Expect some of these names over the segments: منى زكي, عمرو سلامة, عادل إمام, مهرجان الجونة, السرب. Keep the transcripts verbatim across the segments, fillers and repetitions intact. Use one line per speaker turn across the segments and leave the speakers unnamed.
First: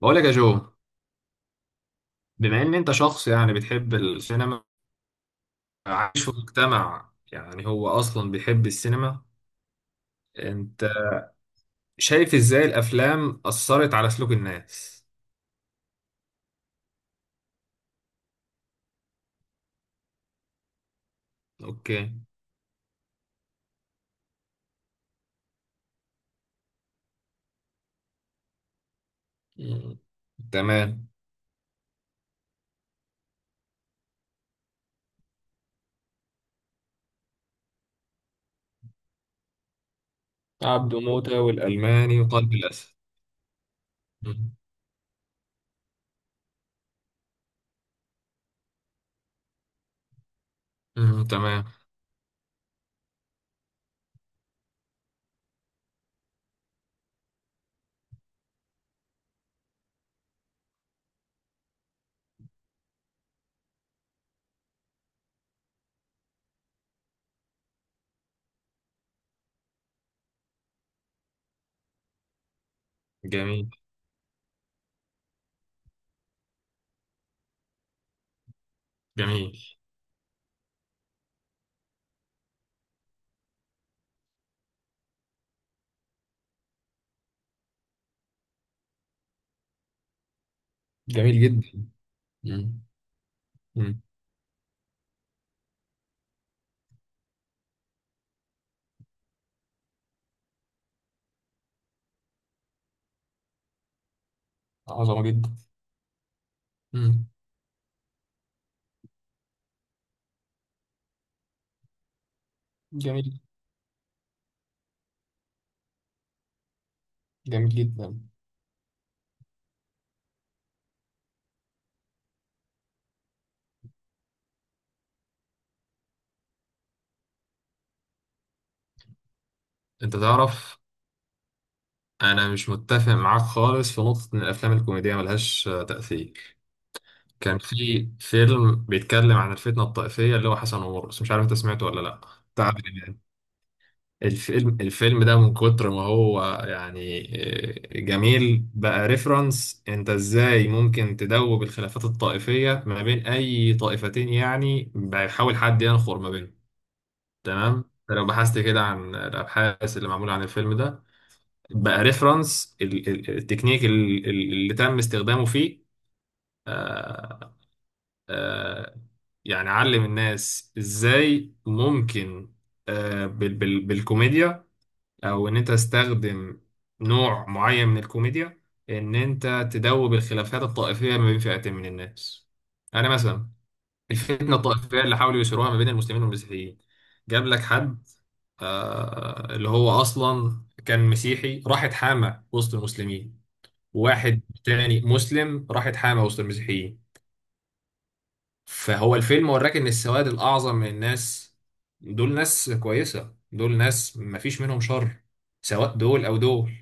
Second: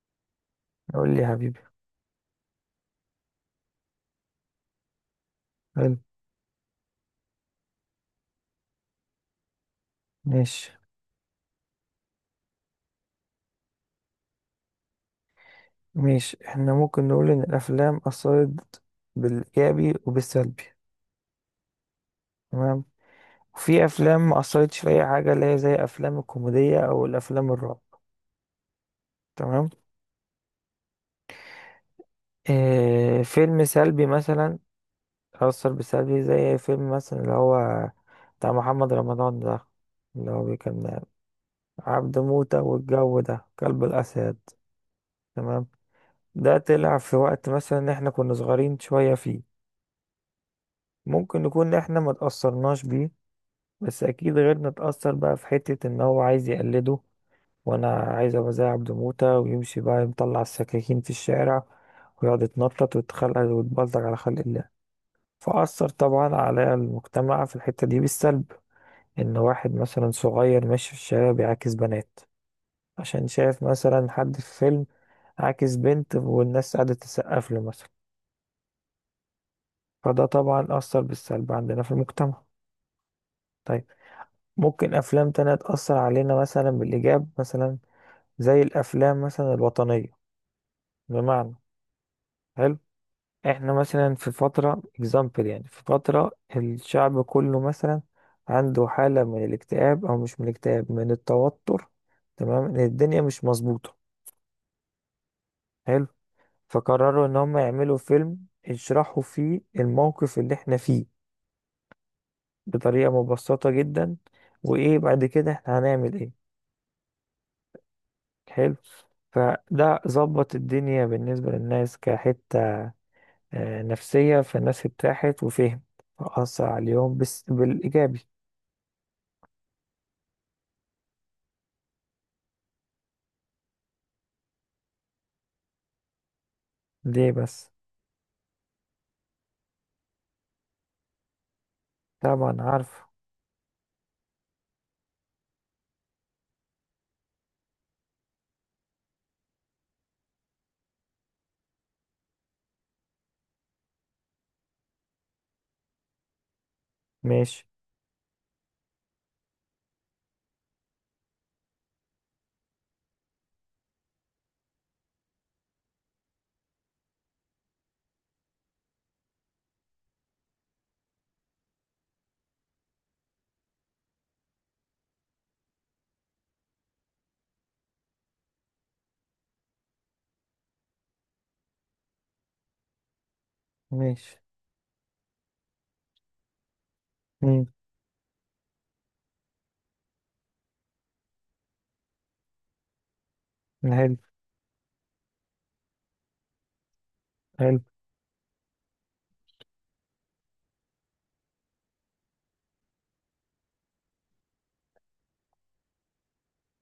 بقول لك يا جو،
قول لي يا حبيبي.
بما ان انت شخص يعني بتحب السينما،
حلو.
عايش في مجتمع يعني هو اصلا بيحب السينما.
ماشي.
انت شايف ازاي الافلام اثرت على سلوك الناس؟
ماشي، احنا ممكن نقول ان الافلام اثرت بالايجابي وبالسلبي.
اوكي.
تمام. وفي افلام ما اثرتش في اي حاجه، اللي هي زي افلام الكوميديه او الافلام الرعب. تمام.
مم. تمام.
اه، فيلم سلبي مثلا اثر بالسلبي، زي فيلم مثلا اللي هو بتاع محمد رمضان ده، اللي هو
عبده
كان
موتة
عبد
والالماني وقلب
موتة
الاسد.
والجو ده كلب الاسد.
مم.
تمام. ده طلع في وقت مثلا احنا كنا صغيرين شويه، فيه
مم.
ممكن
تمام.
نكون احنا ما تأثرناش بيه، بس اكيد غيرنا اتأثر بقى في حتة ان هو عايز يقلده، وانا عايز ابقى زي عبد موتة ويمشي بقى مطلع السكاكين في الشارع، ويقعد يتنطط ويتخلق ويتبلطج على خلق الله. فأثر طبعا على المجتمع في الحتة دي بالسلب، ان واحد مثلا صغير ماشي في الشارع بيعاكس بنات عشان شايف
جميل.
مثلا حد في فيلم عاكس بنت والناس قاعدة تسقف له مثلا.
جميل.
فده طبعا أثر بالسلب عندنا في المجتمع. طيب، ممكن أفلام تانية تأثر علينا مثلا بالإيجاب مثلا، زي الأفلام مثلا الوطنية.
جميل
بمعنى،
جدا.
حلو،
مم.
إحنا
مم.
مثلا في فترة example، يعني في فترة الشعب كله مثلا عنده حالة من الاكتئاب، أو مش من الاكتئاب من التوتر. تمام، إن الدنيا مش مظبوطة.
عظمة جدا.
حلو. فقرروا
مم.
إن هم يعملوا فيلم يشرحوا فيه الموقف اللي إحنا فيه بطريقة
جميل.
مبسطة جدا، وإيه بعد كده إحنا هنعمل إيه.
جميل جدا.
حلو. فده ظبط الدنيا بالنسبة للناس كحتة آه، نفسية، فالناس ارتاحت وفهم، فأثر عليهم بس بالإيجابي.
انت تعرف انا مش متفق معاك خالص في نقطة ان الافلام الكوميدية ملهاش آه، تأثير.
ليه
كان
بس.
في فيلم بيتكلم عن الفتنة الطائفية اللي هو حسن ومرقص، مش عارف انت سمعته ولا لا،
طبعا
بتاع عادل
عارفه.
امام. الفيلم الفيلم ده من كتر ما هو يعني، آه، جميل بقى ريفرنس انت ازاي ممكن تدوب الخلافات الطائفية ما بين اي طائفتين، يعني بيحاول حد ينخر ما بينهم.
ماشي.
تمام، لو بحثت كده عن الابحاث اللي معمولة عن الفيلم ده، بقى ريفرنس التكنيك ال- ال- اللي تم استخدامه فيه، آه، آه، يعني علم الناس ازاي ممكن، آه، بال- بال- بالكوميديا، او ان انت تستخدم نوع معين من الكوميديا، ان انت تدوب الخلافات الطائفية ما بين فئتين من الناس. انا مثلا
ماشي.
الفتنة الطائفية اللي حاولوا يثيروها ما بين المسلمين والمسيحيين، جاب لك
مم.
حد آه، اللي هو اصلا كان مسيحي راح اتحامى وسط المسلمين،
حلو.
وواحد تاني مسلم راح اتحامى وسط المسيحيين.
حلو.
فهو الفيلم وراك ان السواد الاعظم من الناس دول ناس كويسه، دول ناس مفيش منهم شر، سواء دول او دول.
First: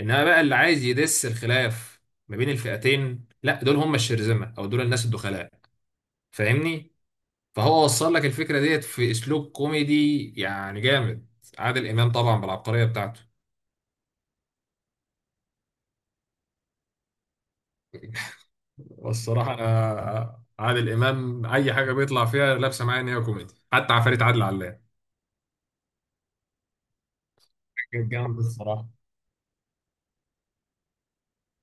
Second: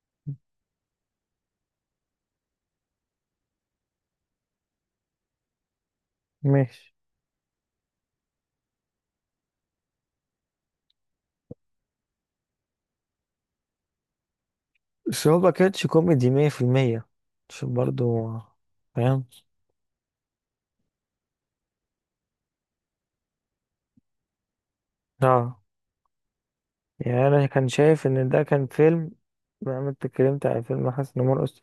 انما بقى اللي عايز يدس الخلاف ما بين الفئتين، لا دول هم الشرذمه او دول الناس الدخلاء. فاهمني؟
ماشي.
فهو وصل لك الفكره ديت في اسلوب كوميدي يعني جامد. عادل امام طبعا بالعبقريه بتاعته.
بس هو ما كانش كوميدي مية في المية، عشان برضه فاهم.
والصراحة أنا عادل إمام أي حاجة بيطلع فيها لابسة معايا إن هي كوميدي، حتى عفاريت عادل علام
اه. يعني انا كان شايف
كانت
ان
جامدة
ده كان
الصراحة.
فيلم. بما إنك اتكلمت عن فيلم حسن مرقص،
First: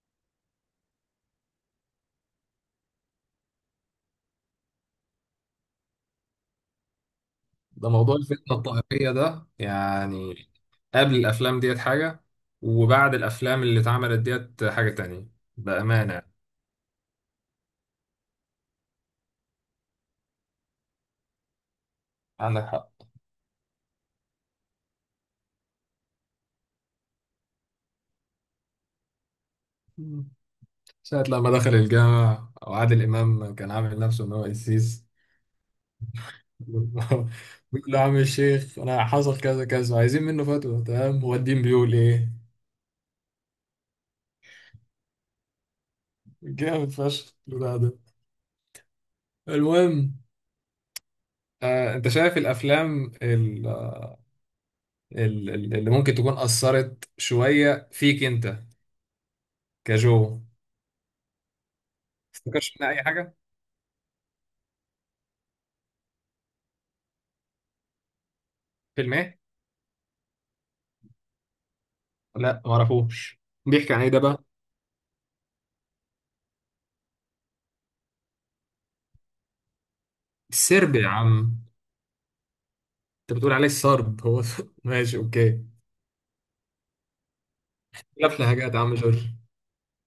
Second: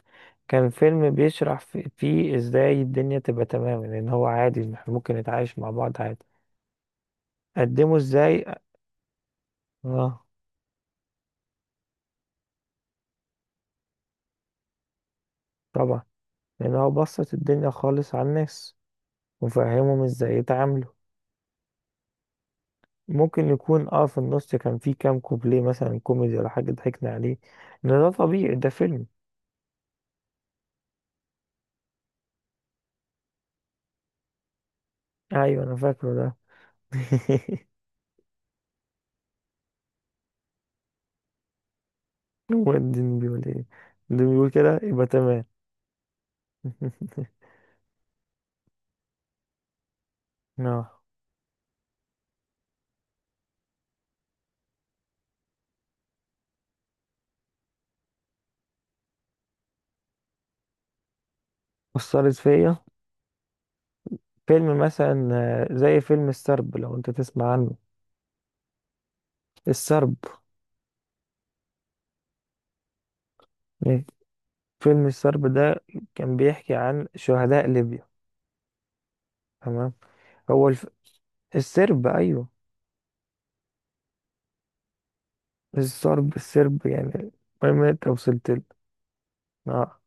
كان فيلم بيشرح في- فيه ازاي الدنيا تبقى تمام، لان هو عادي إن احنا ممكن نتعايش مع بعض عادي.
ده
قدمه
موضوع
ازاي.
الفتنة الطائفية ده
اه.
يعني قبل الأفلام ديت حاجة، وبعد الأفلام اللي اتعملت ديت حاجة تانية،
طبعا،
بأمانة.
لان هو بسط الدنيا خالص على الناس وفهمهم ازاي يتعاملوا.
عندك حق.
ممكن يكون اه في النص كان فيه كام كوبليه مثلا كوميدي ولا حاجة ضحكنا عليه، ان ده طبيعي، ده فيلم.
مم. ساعة لما دخل الجامع وعادل إمام كان عامل نفسه إن هو قسيس
ايوه، انا فاكره ده.
بيقول له: يا عم الشيخ أنا حصل كذا كذا، عايزين منه فتوى، تمام، هو الدين بيقول إيه؟
هو الدين بيقول ايه. الدين بيقول كده يبقى تمام.
جامد فشخ البتاع ده. المهم،
اه.
آه، انت شايف الافلام ال- ال- ال- اللي ممكن تكون اثرت شويه فيك انت كجو؟
أثرت فيا.
تفتكرش منها اي حاجه؟
فيلم مثلا آه، زي فيلم السرب لو انت تسمع عنه.
فيلم ايه؟
السرب.
لا، ما اعرفوش. بيحكي عن
إيه؟
ايه ده بقى؟
فيلم السرب ده كان بيحكي عن شهداء ليبيا. تمام. هو الف...
السرب يا عم!
السرب، ايوه.
انت بتقول عليه السرب هو؟ ماشي، اوكي.
السرب، السرب يعني. المهم انت
لف
وصلت له.
حاجات يا عم جورج.
اه.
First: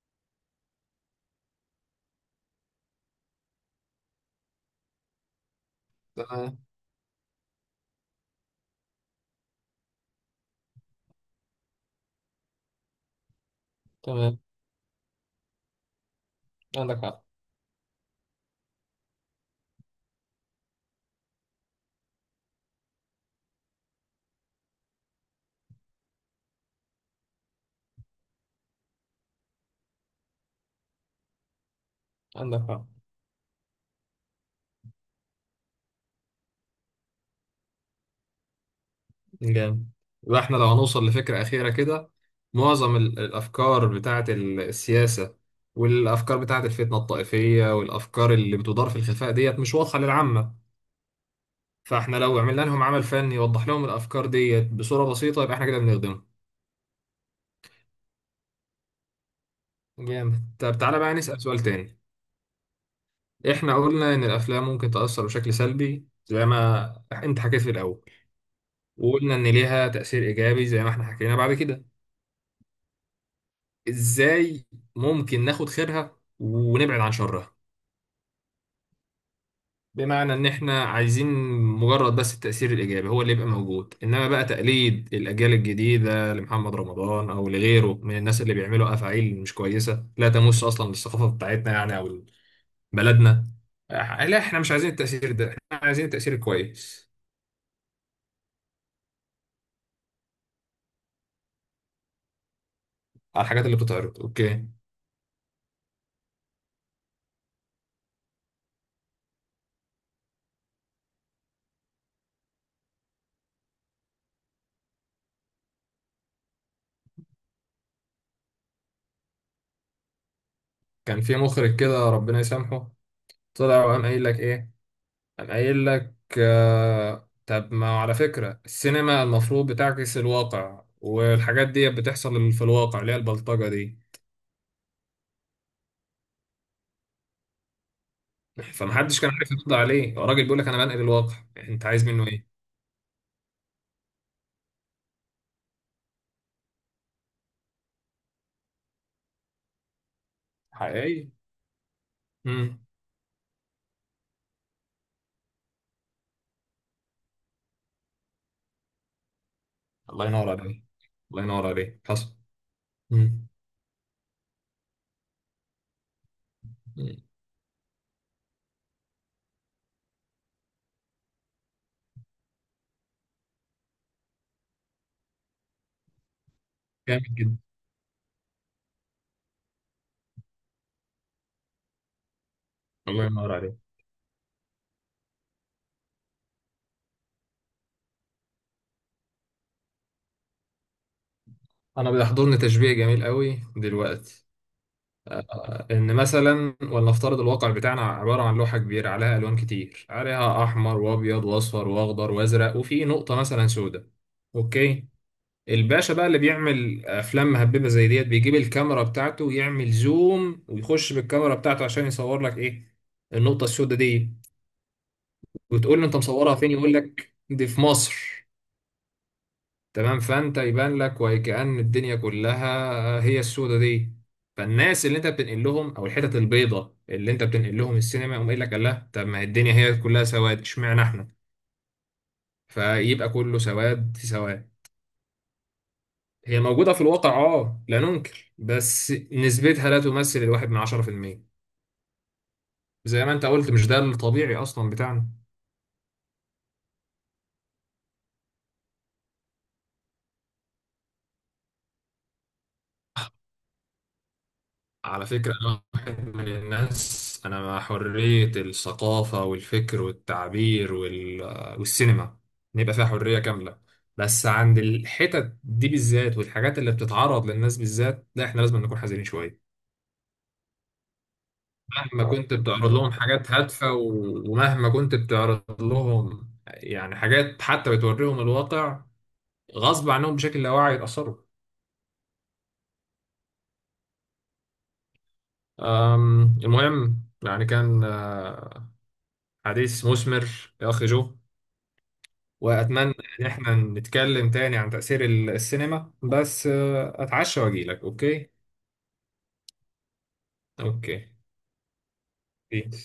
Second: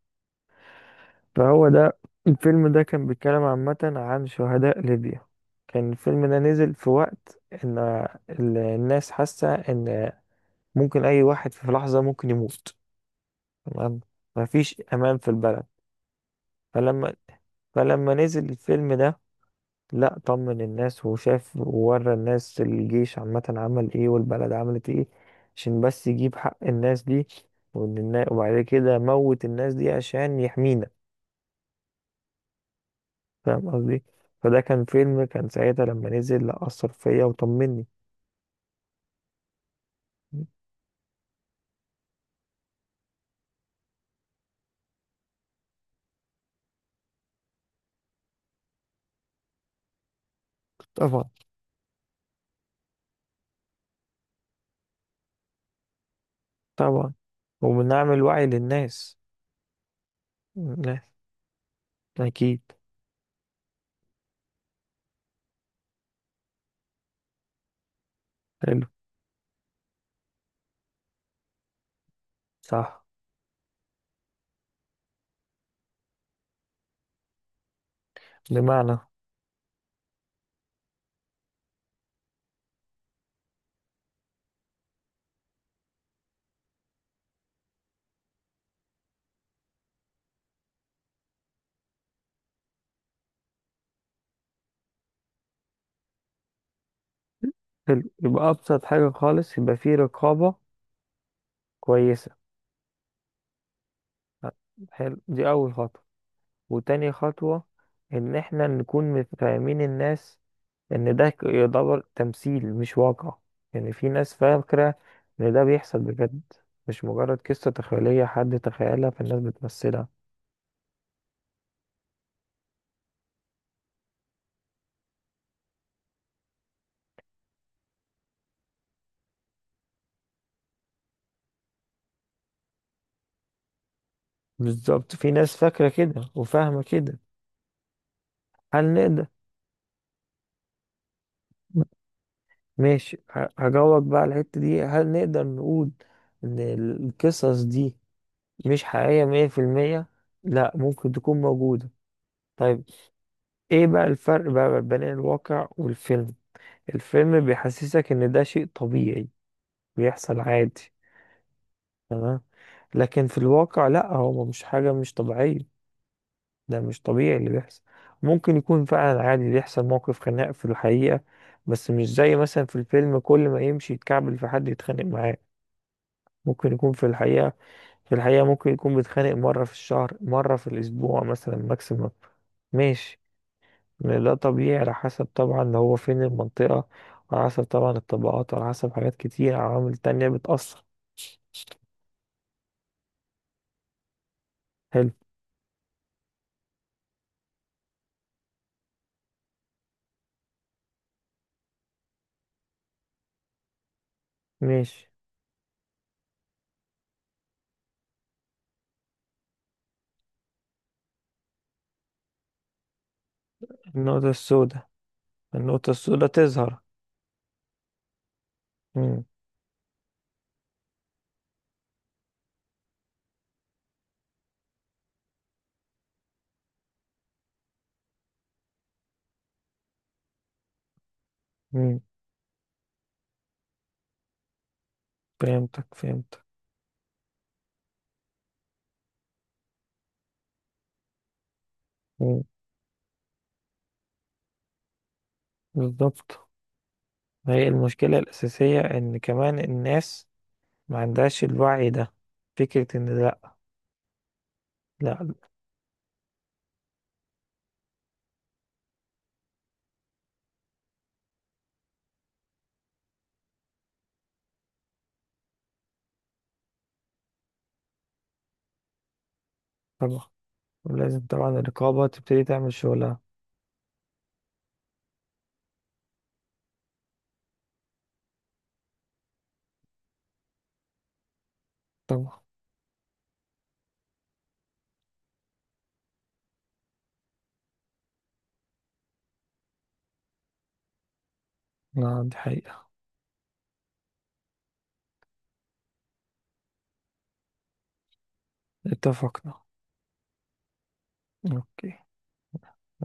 فهو ده الفيلم ده كان بيتكلم عامة عن شهداء ليبيا. كان الفيلم ده
تمام.
نزل في وقت ان ال- الناس حاسة ان ممكن اي واحد في لحظة ممكن يموت. تمام.
تمام.
مفيش امان في البلد.
عندك
فلما
حق.
فلما نزل الفيلم ده، لا طمن الناس وشاف وورى الناس الجيش عامة عمل ايه والبلد عملت ايه، عشان بس يجيب حق الناس دي، وإن النا- وبعد كده موت الناس دي عشان يحمينا.
عندك حق.
فاهم قصدي. فده كان فيلم كان ساعتها لما نزل، لا، أثر فيا وطمني.
جامد. يبقى احنا لو هنوصل لفكرة أخيرة كده، معظم ال- الأفكار بتاعة ال- السياسة والأفكار بتاعة الفتنة الطائفية والأفكار اللي بتدار في الخفاء ديت مش واضحة للعامة.
طبعا.
فاحنا لو عملنا لهم عمل فني يوضح لهم الأفكار ديت بصورة بسيطة، يبقى احنا كده بنخدمهم.
طبعا وبنعمل وعي للناس.
جامد. طب تعالى
لا.
بقى نسأل سؤال تاني.
أكيد.
احنا قلنا إن الأفلام ممكن تأثر بشكل سلبي، زي ما انت حكيت في الأول،
حلو.
وقلنا إن ليها تأثير إيجابي زي ما احنا حكينا بعد كده.
صح.
إزاي ممكن ناخد خيرها ونبعد عن شرها؟
بمعنى،
بمعنى ان احنا عايزين مجرد بس التأثير الايجابي هو اللي يبقى موجود، انما بقى تقليد الاجيال الجديدة لمحمد رمضان او لغيره من الناس اللي بيعملوا افاعيل مش كويسة، لا تمس اصلا للثقافة بتاعتنا يعني او بلدنا. آه، لا، احنا مش عايزين التأثير ده، احنا عايزين التأثير الكويس
حلو، يبقى أبسط حاجة خالص يبقى فيه رقابة كويسة.
على الحاجات اللي بتتعرض. اوكي.
حلو، دي أول خطوة. وتاني خطوة إن إحنا نكون مت- فاهمين الناس إن ده ك- يعتبر تمثيل مش واقع. يعني في ناس فاكرة إن ده بيحصل بجد، مش مجرد قصة تخيلية حد تخيلها فالناس بتمثلها.
كان في مخرج كده، ربنا يسامحه، طلع وقام قايل لك ايه؟ قام قايل لك: آه طب ما على فكرة السينما المفروض بتعكس الواقع، والحاجات دي بتحصل في الواقع، اللي هي البلطجة دي.
بالظبط، في ناس فاكرة كده وفاهمة كده. هل
فمحدش
نقدر.
كان عارف يرد عليه. هو الراجل بيقول لك: انا بنقل الواقع، انت عايز منه ايه؟
ماشي، ه- هجاوبك بقى على الحتة دي. هل نقدر نقول إن القصص دي مش حقيقية مية في المية؟ لأ، ممكن
حقيقي.
تكون موجودة.
امم
طيب، ايه بقى الفرق بقى بين الواقع والفيلم. الفيلم بيحسسك ان ده شيء طبيعي
الله
بيحصل
ينور عليك.
عادي.
الله ينور عليك، حصل.
تمام. لكن في
امم
الواقع لا، هو مش حاجة مش طبيعية. ده مش طبيعي اللي بيحصل. ممكن يكون فعلا عادي بيحصل موقف خناق في الحقيقة، بس مش زي مثلا في الفيلم كل ما يمشي يتكعبل في حد يتخانق معاه. ممكن يكون في
جامد
الحقيقة
جدا.
في الحقيقة ممكن يكون بيتخانق مرة في الشهر، مرة في الأسبوع مثلا ماكسيموم. ماشي.
الله ينور عليك.
لا، طبيعي على حسب طبعا هو فين المنطقة، على حسب طبعا الطبقات، على حسب حاجات كتير عوامل تانية بتأثر.
انا بيحضرني تشبيه جميل قوي دلوقتي،
حلو.
ان مثلا ولنفترض الواقع بتاعنا عباره عن لوحه كبيره، عليها الوان كتير، عليها احمر وابيض واصفر واخضر وازرق، وفي نقطه مثلا سوداء.
ماشي.
اوكي. الباشا بقى اللي بيعمل افلام مهببه زي ديت بيجيب الكاميرا بتاعته ويعمل زوم ويخش بالكاميرا بتاعته عشان يصور لك ايه؟ النقطه السوداء
النقطة
دي.
السوداء. النقطة
وتقول له: انت
السوداء
مصورها فين؟
تظهر.
يقول لك: دي في مصر.
مم.
تمام. فانت يبان لك وكأن الدنيا كلها هي السودة دي. فالناس اللي انت بتنقل لهم، او الحتت البيضة اللي انت بتنقل لهم السينما، يقوم قايل لك: الله، طب ما هي الدنيا هي كلها سواد، اشمعنى احنا؟
مم.
فيبقى كله سواد في سواد.
فهمتك. فهمتك.
هي موجودة في الواقع، اه، لا ننكر، بس نسبتها لا تمثل الواحد من عشرة في المية.
مم.
زي ما انت قلت، مش ده الطبيعي اصلا بتاعنا.
بالظبط. ما هي المشكلة الأساسية إن كمان الناس ما عندهاش الوعي ده، فكرة إن لأ. لأ.
على فكرة أنا واحد من الناس أنا مع حرية الثقافة والفكر والتعبير وال... والسينما، نبقى فيها حرية كاملة، بس عند الحتت دي بالذات والحاجات اللي بتتعرض للناس بالذات، لا، إحنا لازم نكون حذرين شوية.
طبعا. ولازم طبعا الرقابة
مهما آه.
تبتدي
كنت
تعمل
بتعرض لهم
شغلها.
حاجات هادفة و... ومهما كنت بتعرض لهم يعني حاجات حتى بتوريهم الواقع، غصب عنهم بشكل لا واعي يتأثروا.
طبعا.
أم، المهم يعني كان آه، حديث مثمر يا أخي جو.
نعم، دي حقيقة.
وأتمنى إن إحنا نتكلم تاني عن تأثير السينما، بس آه، أتعشى وأجيلك، أوكي؟
اتفقنا.
أوكي.
أوكي.
بيس.